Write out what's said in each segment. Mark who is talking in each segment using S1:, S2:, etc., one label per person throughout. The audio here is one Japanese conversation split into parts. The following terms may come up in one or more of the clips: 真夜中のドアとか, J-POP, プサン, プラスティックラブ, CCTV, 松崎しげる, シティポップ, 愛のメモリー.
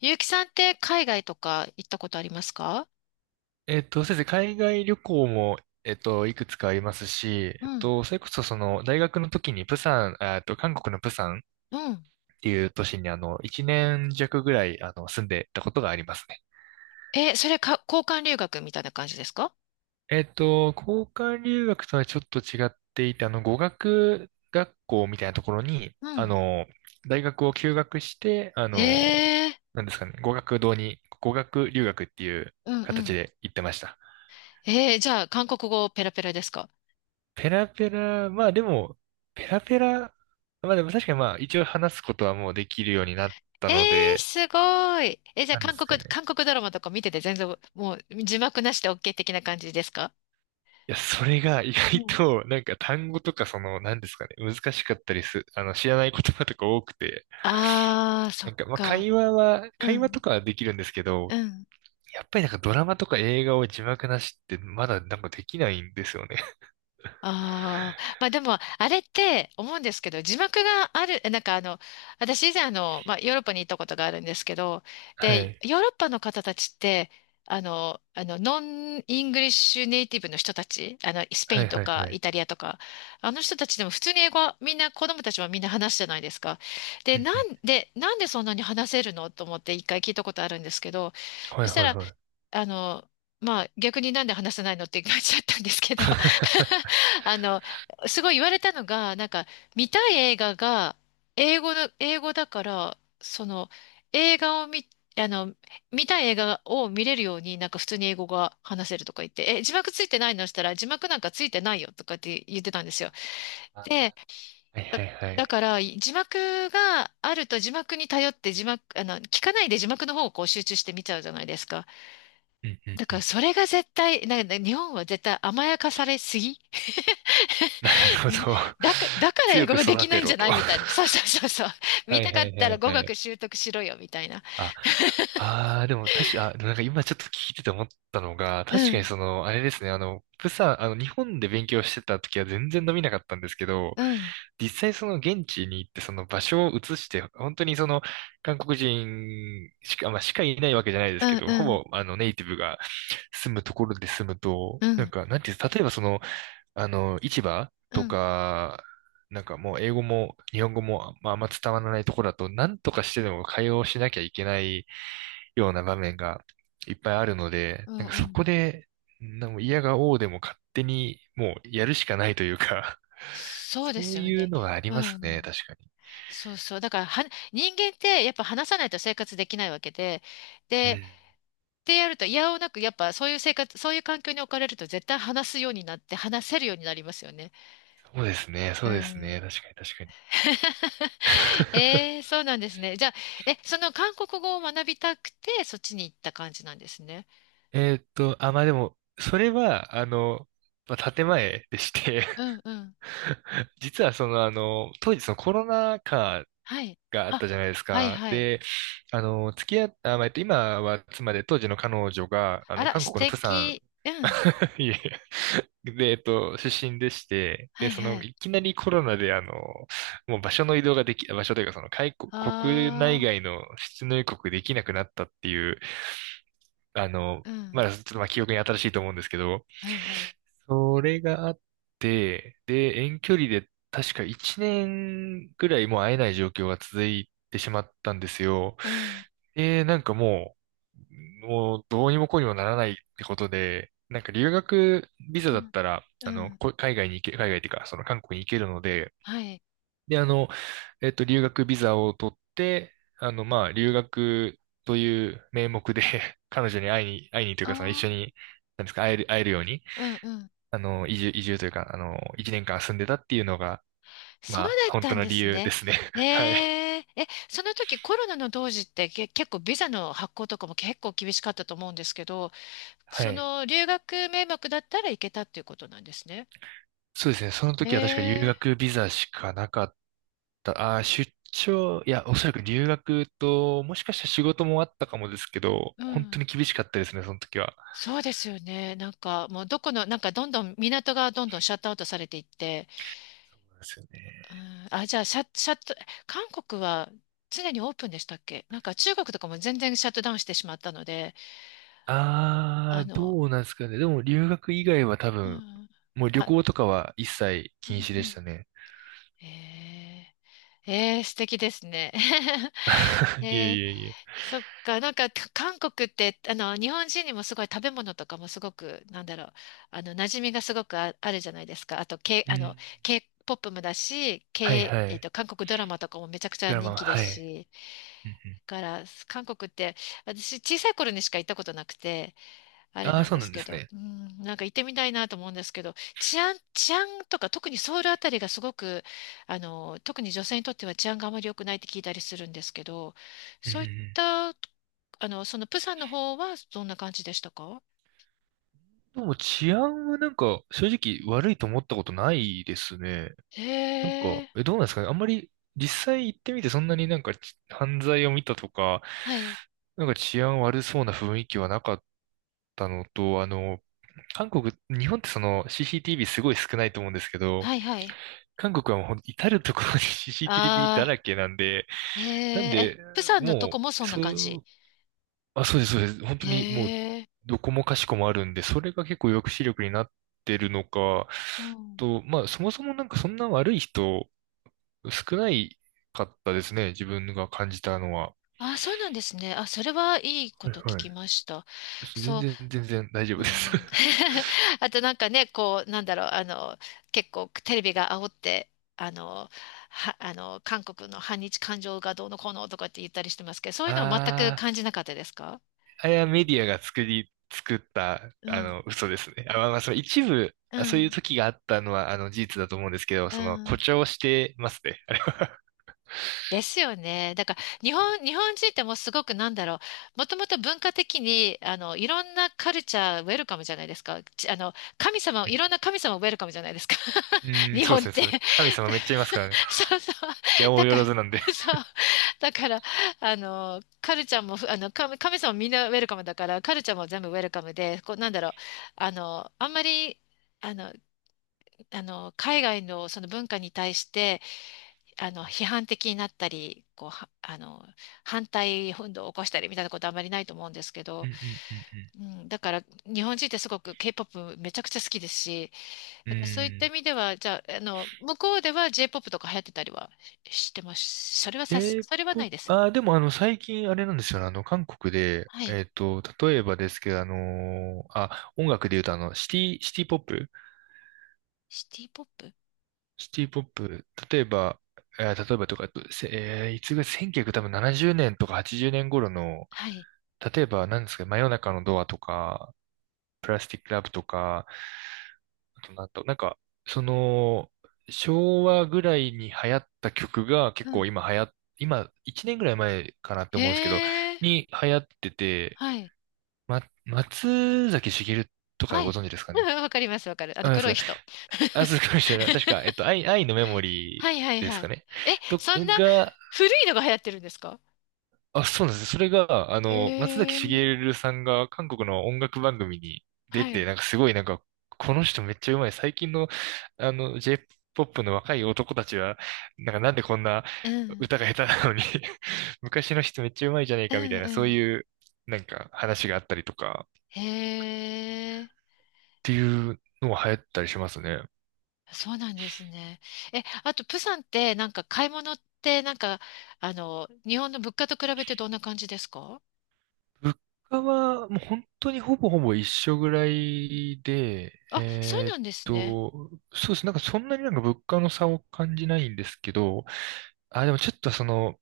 S1: ゆうきさんって海外とか行ったことありますか？
S2: 先生、海外旅行も、いくつかありますし、
S1: うん、
S2: それこそ、その、大学の時に、プサン、あえっと、韓国のプサンっ
S1: うん。
S2: ていう都市に、1年弱ぐらい、住んでたことがありますね。
S1: え、それか、交換留学みたいな感じですか？
S2: 交換留学とはちょっと違っていて、語学学校みたいなところに、
S1: うん、
S2: 大学を休学して、
S1: えー、
S2: なんですかね、語学堂に、語学留学っていう
S1: うん、う
S2: 形
S1: ん。
S2: で行ってました。
S1: えー、じゃあ、韓国語ペラペラですか？
S2: ペラペラ、まあでも、ペラペラ、まあでも確かにまあ一応話すことはもうできるようになった
S1: え
S2: の
S1: ー、
S2: で、
S1: すごい。え、じゃあ、
S2: なんで
S1: 韓
S2: すか
S1: 国、
S2: ね。
S1: 韓国ドラマとか見てて全然、もう、字幕なしで OK 的な感じですか？
S2: いや、それが 意
S1: う
S2: 外
S1: ん。
S2: と、なんか単語とかその、なんですかね、難しかったりす、あの、知らない言葉とか多くて、
S1: あー、そ
S2: な
S1: っ
S2: んかまあ
S1: か。
S2: 会話は、
S1: う
S2: 会話と
S1: ん、
S2: かはできるんですけ
S1: う
S2: ど、
S1: ん。
S2: やっぱりなんかドラマとか映画を字幕なしってまだなんかできないんですよね。
S1: ああ、まあでも、あれって思うんですけど、字幕がある、私以前、まあヨーロッパに行ったことがあるんですけど、
S2: は
S1: で、
S2: い。
S1: ヨーロッパの方たちって、あの、ノンイングリッシュネイティブの人たち、あの、スペ
S2: は
S1: イン
S2: い
S1: と
S2: はい
S1: か
S2: は
S1: イ
S2: い。
S1: タリアとか、あの人たちでも普通に英語はみんな、子供たちはみんな話すじゃないですか。で、
S2: うんうん。
S1: なんでそんなに話せるのと思って一回聞いたことあるんですけど、
S2: は
S1: そ
S2: い
S1: した
S2: はい
S1: ら、
S2: はい。
S1: あの、まあ逆になんで話せないのって感じだちゃったんですけど、 あの、すごい言われたのが、なんか、見たい映画が、英語だから、その、映画を見、あの、見たい映画を見れるように、なんか普通に英語が話せるとか言って、え、字幕ついてないのしたら、字幕なんかついてないよとかって言ってたんですよ。
S2: あ、
S1: で、
S2: はい
S1: だ、
S2: はいは
S1: だ
S2: い。
S1: から、字幕があると字幕に頼って字幕、あの、聞かないで字幕の方をこう集中して見ちゃうじゃないですか。
S2: うんうん
S1: だ
S2: う
S1: から、
S2: ん。
S1: それが絶対、なんか日本は絶対甘やかされすぎ。
S2: なるほど。
S1: だから英
S2: 強
S1: 語
S2: く
S1: がで
S2: 育
S1: きな
S2: て
S1: いんじ
S2: ろ
S1: ゃ
S2: と。
S1: ない
S2: は
S1: みたいな。そうそうそうそう。
S2: い
S1: 見
S2: はい
S1: たか
S2: は
S1: ったら
S2: い
S1: 語
S2: は
S1: 学
S2: い。
S1: 習得しろよ、みたいな。
S2: ああー、でも確か、あ、でもなんか今ちょっと聞いてて思ったのが、
S1: う
S2: 確かに
S1: ん、
S2: その、あれですね、あの、プサン、あの、日本で勉強してた時は全然伸びなかったんですけど、
S1: うん、
S2: 実際その現地に行ってその場所を移して、本当にその、韓国人しか、まあ、いないわけじゃないで
S1: う
S2: すけ
S1: ん、
S2: ど、
S1: う
S2: ほ
S1: ん、
S2: ぼ、ネイティブが住むところで住むと、
S1: う
S2: なん
S1: ん、
S2: か、なんていうんです、例えばその、市場
S1: う
S2: と
S1: ん、
S2: か、なんかもう英語も日本語も、まあ、あんま伝わらないところだと、なんとかしてでも会話をしなきゃいけないような場面がいっぱいあるので、
S1: う
S2: な
S1: ん、
S2: んか
S1: う
S2: そ
S1: ん。
S2: こで、なんか嫌が応でも勝手にもうやるしかないというか
S1: そうで
S2: そ
S1: す
S2: う
S1: よ
S2: いう
S1: ね。
S2: のがあり
S1: う
S2: ますね、
S1: ん。
S2: 確かに。
S1: そうそう。だからは、人間ってやっぱ話さないと生活できないわけで、
S2: う
S1: で、っ
S2: ん。
S1: てやると、いやおなく、やっぱそういう生活、そういう環境に置かれると絶対話すようになって、話せるようになりますよね。
S2: そうですね、
S1: う
S2: そうですね、
S1: ん。
S2: 確かに確かに。
S1: えーそうなんですね。じゃあ、え、その韓国語を学びたくて、そっちに行った感じなんですね。
S2: あ、まあでも、それは、まあ、建前でして。
S1: うん、うん。
S2: 実は当時そのコロナ禍
S1: はい。
S2: があっ
S1: あ、
S2: たじゃないです
S1: はい、
S2: か。
S1: はい。
S2: で、付き合った、まあ、今は妻で当時の彼女が、
S1: あら、
S2: 韓
S1: 素
S2: 国のプサン、
S1: 敵。うん。
S2: いえいえ、で、出身でして、
S1: は
S2: で、
S1: い、
S2: そ
S1: は
S2: の、
S1: い。
S2: いきなりコロナで、もう場所の移動ができ、場所というか、その、国
S1: あ
S2: 内
S1: あ、
S2: 外の出入国できなくなったっていう、あの、
S1: う
S2: ま
S1: ん。
S2: だちょっとまあ記憶に新しいと思うんですけど、
S1: うん、うん。
S2: それがあって、で、遠距離で確か1年ぐらいもう会えない状況が続いてしまったんですよ。
S1: うん。
S2: で、なんかう、もうどうにもこうにもならないってことで、なんか留学ビザ
S1: う
S2: だっ
S1: ん。
S2: たら、
S1: うん。
S2: 海外に行け、海外っていうか、その韓国に行けるので、
S1: はい。
S2: で、留学ビザを取って、まあ、留学という名目で 彼女に会いに、会いにというか、その一
S1: あ
S2: 緒
S1: あ、
S2: に、なんですか、会える、会えるように、
S1: うん、うん。
S2: 移住、移住というか、1年間住んでたっていうのが、
S1: そうだ
S2: まあ、
S1: っ
S2: 本
S1: た
S2: 当
S1: ん
S2: の
S1: で
S2: 理
S1: す
S2: 由で
S1: ね。
S2: すね。
S1: え
S2: はい。
S1: え、え、その時コロナの当時って結構ビザの発行とかも結構厳しかったと思うんですけど、
S2: は
S1: そ
S2: い。
S1: の留学名目だったら行けたっていうことなんですね。
S2: そうですね。その
S1: え
S2: 時は確か留
S1: え、
S2: 学ビザしかなかった。あー、出張、いや、おそらく留学と、もしかしたら仕事もあったかもですけど、
S1: う
S2: 本当
S1: ん。
S2: に厳しかったですね、その時は。
S1: そうですよね。なんかもうどこの、なんかどんどん港がどんどんシャットアウトされていって、
S2: そうなんですよね。
S1: うん、あ、じゃあシャッ、シャット、韓国は常にオープンでしたっけ？なんか中国とかも全然シャットダウンしてしまったので、あ
S2: あー、
S1: の、
S2: どうなんですかね。でも留学以外は多
S1: う
S2: 分、
S1: ん、
S2: もう旅
S1: あ、
S2: 行とかは一切
S1: う
S2: 禁
S1: ん、
S2: 止で
S1: う
S2: した
S1: ん。
S2: ね。
S1: ええ、ええ、素敵ですね。
S2: いえ
S1: え
S2: い
S1: え、
S2: えいえ。
S1: そっか、なんか韓国って、あの、日本人にもすごい食べ物とかもすごく、なんだろう、あの、馴染みがすごくあ、あるじゃないですか。あと、K、
S2: う
S1: あの、
S2: ん。
S1: K-POP もだし、
S2: はい
S1: K、
S2: は
S1: えっ
S2: い。
S1: と、韓国ドラマとかもめちゃくちゃ
S2: ドラマ
S1: 人
S2: は、
S1: 気です
S2: はい。
S1: し、
S2: うんうん、
S1: だから、韓国って、私、小さい頃にしか行ったことなくて、あれ
S2: ああ、
S1: なん
S2: そう
S1: で
S2: な
S1: す
S2: んで
S1: け
S2: す
S1: ど、
S2: ね。
S1: うん、なんか行ってみたいなと思うんですけど、治安とか特にソウルあたりがすごく、あの、特に女性にとっては治安があまり良くないって聞いたりするんですけど、
S2: うんう
S1: そ
S2: ん
S1: う
S2: う
S1: いっ
S2: ん。
S1: た、あの、そのプサンの方はどんな感じでしたか？
S2: でも治安はなんか正直悪いと思ったことないですね。なん
S1: へ
S2: か、
S1: え、
S2: え、どうなんですかね。あんまり実際行ってみてそんなになんか犯罪を見たとか、
S1: はい、
S2: なんか治安悪そうな雰囲気はなかったのと、韓国、日本ってその CCTV すごい少ないと思うんですけど、
S1: はい、はい。
S2: 韓国はもう至るところに CCTV だら
S1: あ
S2: けなんで、
S1: あ、へ
S2: なん
S1: え、
S2: で、
S1: え、プサンのとこ
S2: も
S1: も
S2: う、
S1: そんな感じ。
S2: そうです、そうです。本当
S1: へ
S2: にもう、
S1: え、
S2: どこもかしこもあるんで、それが結構抑止力になってるのか、
S1: うん。
S2: と、まあ、そもそもなんかそんな悪い人、少ないかったですね。自分が感じたのは。
S1: ああ、そうなんですね。あ、それはいいこ
S2: はい
S1: と聞
S2: はい。
S1: きました。
S2: 全
S1: そう。
S2: 然、全然大
S1: う
S2: 丈夫です。
S1: ん、 あとなんかね、こう、なんだろう、あの、結構テレビが煽って、あの、あの、韓国の反日感情がどうのこうのとかって言ったりしてますけど、そういうのは全く
S2: あー、
S1: 感じなかったですか？
S2: あれはメディアが作った、
S1: うん、
S2: 嘘ですね。あ、まあその一部、
S1: う
S2: そういう
S1: ん、
S2: 時があったのは、事実だと思うんですけど、
S1: う
S2: その、
S1: ん。
S2: 誇張してますね。あれは。
S1: ですよね。だか ら、
S2: ですね。
S1: 日本人ってもうすごくなんだろう。もともと文化的に、あの、いろんなカルチャーウェルカムじゃないですか。ち、あの、神様、いろ
S2: う
S1: んな神様ウェルカムじゃないですか。
S2: ん、うん、
S1: 日
S2: そう
S1: 本
S2: で
S1: っ
S2: すね。
S1: て。
S2: そう神様めっちゃいますからね。
S1: そうそう。
S2: やお
S1: だ
S2: うよ
S1: か
S2: ら
S1: ら、
S2: ずなんで。
S1: そう。だから、あの、カルチャーも、あの、神様みんなウェルカムだから、カルチャーも全部ウェルカムで、こう、なんだろう。あの、あんまり、あの、海外のその文化に対して、あの批判的になったりこうはあの反対運動を起こしたりみたいなことはあまりないと思うんですけ
S2: う
S1: ど、
S2: んうん
S1: うん、だから日本人ってすごく K-POP めちゃくちゃ好きですし、
S2: うん
S1: だ
S2: うん。
S1: からそういっ
S2: う
S1: た意
S2: ん。
S1: 味ではじゃあ、あの向こうでは J-POP とか流行ってたりはし、してます？それはさす、それはない
S2: J-POP、
S1: です。
S2: でもあの、最近あれなんですよね。韓国で、
S1: はい。
S2: 例えばですけど、音楽で言うとシティポップ
S1: シティ・ポップ。
S2: シティポップ、例えば、例えばとか、せえーいつぐらい、1 9 0多分70年とか80年頃の、
S1: はい。
S2: 例えば、何ですか、真夜中のドアとか、プラスティックラブとか、あとなんか、その、昭和ぐらいに流行った曲が
S1: う
S2: 結構
S1: ん。
S2: 今流行っ、今、1年ぐらい前かなって
S1: へ
S2: 思うんですけど、
S1: え。
S2: に流行ってて、
S1: はい。
S2: 松崎しげるとか
S1: はい。
S2: ご存知です か
S1: う
S2: ね。
S1: ん、わかります、わかる。あの
S2: あ、で
S1: 黒い
S2: すか。
S1: 人。
S2: あ、そう かもしれない。確か、愛のメモ
S1: は
S2: リ
S1: い、は
S2: ー
S1: い、
S2: です
S1: は
S2: か
S1: い。
S2: ね
S1: え、
S2: と、
S1: そんな
S2: が、
S1: 古いのが流行ってるんですか？
S2: あ、そうなんですね。それが、
S1: へ
S2: 松崎し
S1: え、
S2: げるさんが韓国の音楽番組に出
S1: は
S2: て、
S1: い。
S2: なんかすごいこの人めっちゃうまい。最近の、J-POP の若い男たちは、なんかなんでこんな
S1: うん、
S2: 歌が下手なのに 昔の人めっちゃうまいじゃねえ
S1: う
S2: かみた
S1: ん、
S2: いな、
S1: う
S2: そう
S1: ん。
S2: いう、なんか話があったりとか、っ
S1: へえ、
S2: ていうのも流行ったりしますね。
S1: そうなんですね。え、あと、プサンって、なんか買い物って、なんか、あの、日本の物価と比べてどんな感じですか？
S2: 物価はもう本当にほぼほぼ一緒ぐらいで、
S1: あ、そうなんですね。
S2: と、そうです。なんかそんなになんか物価の差を感じないんですけど、あ、でもちょっとその、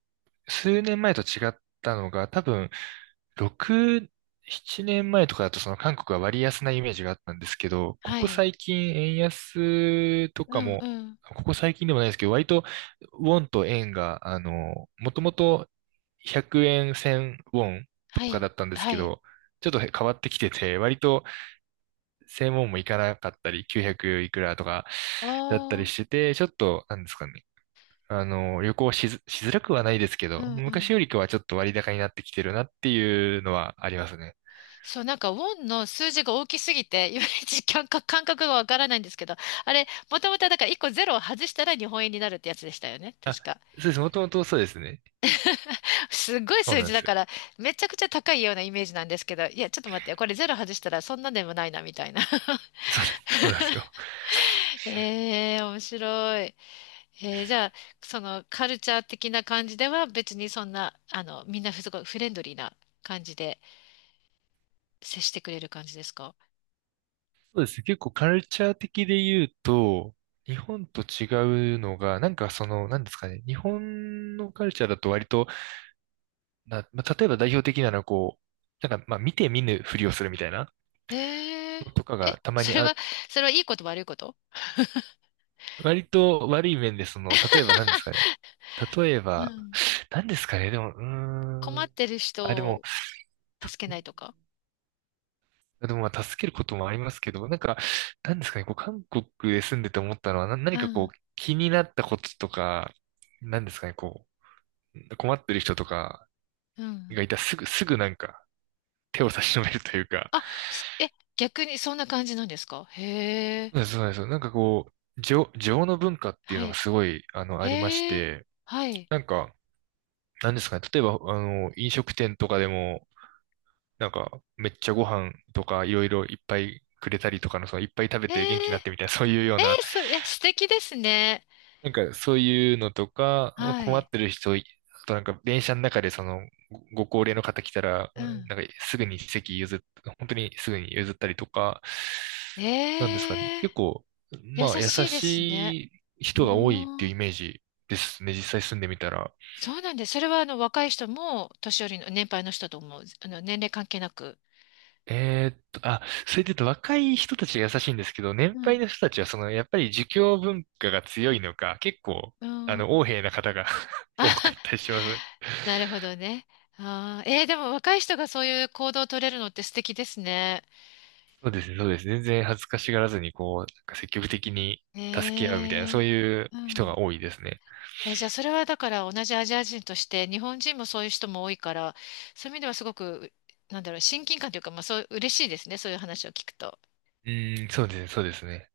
S2: 数年前と違ったのが、多分、6、7年前とかだとその韓国は割安なイメージがあったんですけど、こ
S1: は
S2: こ
S1: い。
S2: 最近円安と
S1: う
S2: か
S1: ん、う
S2: も、
S1: ん。
S2: ここ最近でもないですけど、割とウォンと円が、もともと100円1000ウォンと
S1: は
S2: か
S1: い。
S2: だったんです
S1: は
S2: け
S1: い。
S2: ど、ちょっと変わってきてて、割と1000ウォンもいかなかったり、900いくらとかだった
S1: あ
S2: り
S1: あ、
S2: してて、ちょっと、なんですかね。旅行しず、しづらくはないですけ
S1: う
S2: ど、
S1: ん、う
S2: 昔
S1: ん。
S2: よりかはちょっと割高になってきてるなっていうのはありますね。
S1: そう、なんか、ウォンの数字が大きすぎて、いまいち感覚がわからないんですけど、あれ、もともとだから1個ゼロを外したら日本円になるってやつでしたよね。
S2: あ、
S1: 確か。
S2: そうです。もともとそうですね。
S1: すっごい
S2: そう
S1: 数
S2: な
S1: 字
S2: んで
S1: だ
S2: すよ。
S1: から、めちゃくちゃ高いようなイメージなんですけど、いや、ちょっと待ってよ、これゼロ外したらそんなでもないな、みたいな。
S2: そうです。そうなんですよ。
S1: えー、面白い。えー、じゃあ、そのカルチャー的な感じでは別にそんな、あの、みんなすごいフレンドリーな感じで接してくれる感じですか？
S2: そうですね。結構カルチャー的で言うと、日本と違うのが、なんかその、なんですかね。日本のカルチャーだと割と、まあ、例えば代表的なのはこう、なんかまあ見て見ぬふりをするみたいな
S1: えー、
S2: のとか
S1: え、
S2: がたま
S1: そ
S2: に
S1: れ
S2: あ、
S1: は、それはいいこと悪いこと？
S2: 割と悪い面でその、例えばなんですかね。例え
S1: う
S2: ば、
S1: ん。
S2: なんですかね。でも、うー
S1: 困っ
S2: ん。
S1: てる
S2: あ、で
S1: 人
S2: も、
S1: を助けないとか？
S2: でもまあ助けることもありますけど、なんか、なんですかね、こう韓国で住んでて思ったのは、何
S1: う
S2: かこ
S1: ん、
S2: う気になったこととか、なんですかね、こう困ってる人とか
S1: うん。
S2: がいたらすぐなんか手を差し伸べるというか、
S1: あ、すえ、逆にそんな感じなんですか？へ
S2: そう
S1: え、
S2: なんです、そうなんですよ。なんかこう、情の文化っていう
S1: は
S2: のが
S1: い。
S2: すごい、ありまし
S1: へえ、
S2: て、
S1: はい。
S2: なんか、なんですかね、例えば、飲食店とかでも、なんか、めっちゃご飯とかいろいろいっぱいくれたりとかの、そのいっぱい食べ
S1: え
S2: て元気にな
S1: ー、
S2: ってみたいな、そういうよう
S1: え
S2: な、
S1: ー、そ、え、素敵ですね。
S2: なんかそういうのとか、
S1: は
S2: 困っ
S1: い。
S2: てる人い、あとなんか電車の中でご高齢の方来たら、
S1: うん。
S2: なんかすぐに席譲っ、本当にすぐに譲ったりとか、なんですかね。
S1: ええ、
S2: 結構、
S1: 優
S2: まあ優
S1: しいですね。
S2: しい人が多いって
S1: お
S2: いう
S1: ー、
S2: イメージですね。実際住んでみたら。
S1: そうなんです。それはあの若い人も年寄りの年配の人ともあの年齢関係なく。
S2: あ、それで言うと若い人たちが優しいんですけど、年
S1: う
S2: 配
S1: ん。
S2: の人たちはその、やっぱり儒教文化が強いのか、結構、
S1: うん。
S2: 横柄な方が 多かったりします。
S1: なるほどね。あー、えー、でも若い人がそういう行動を取れるのって素敵ですね。
S2: そうですね、そうです。全然恥ずかしがらずに、こう、なんか積極的に助け合うみたいな、
S1: え
S2: そう
S1: え、
S2: いう
S1: う
S2: 人
S1: ん。
S2: が多いですね。
S1: え、じゃあそれはだから同じアジア人として日本人もそういう人も多いからそういう意味ではすごくなんだろう親近感というか、まあ、そう嬉しいですねそういう話を聞くと。
S2: うーん、そうですね、そうですね。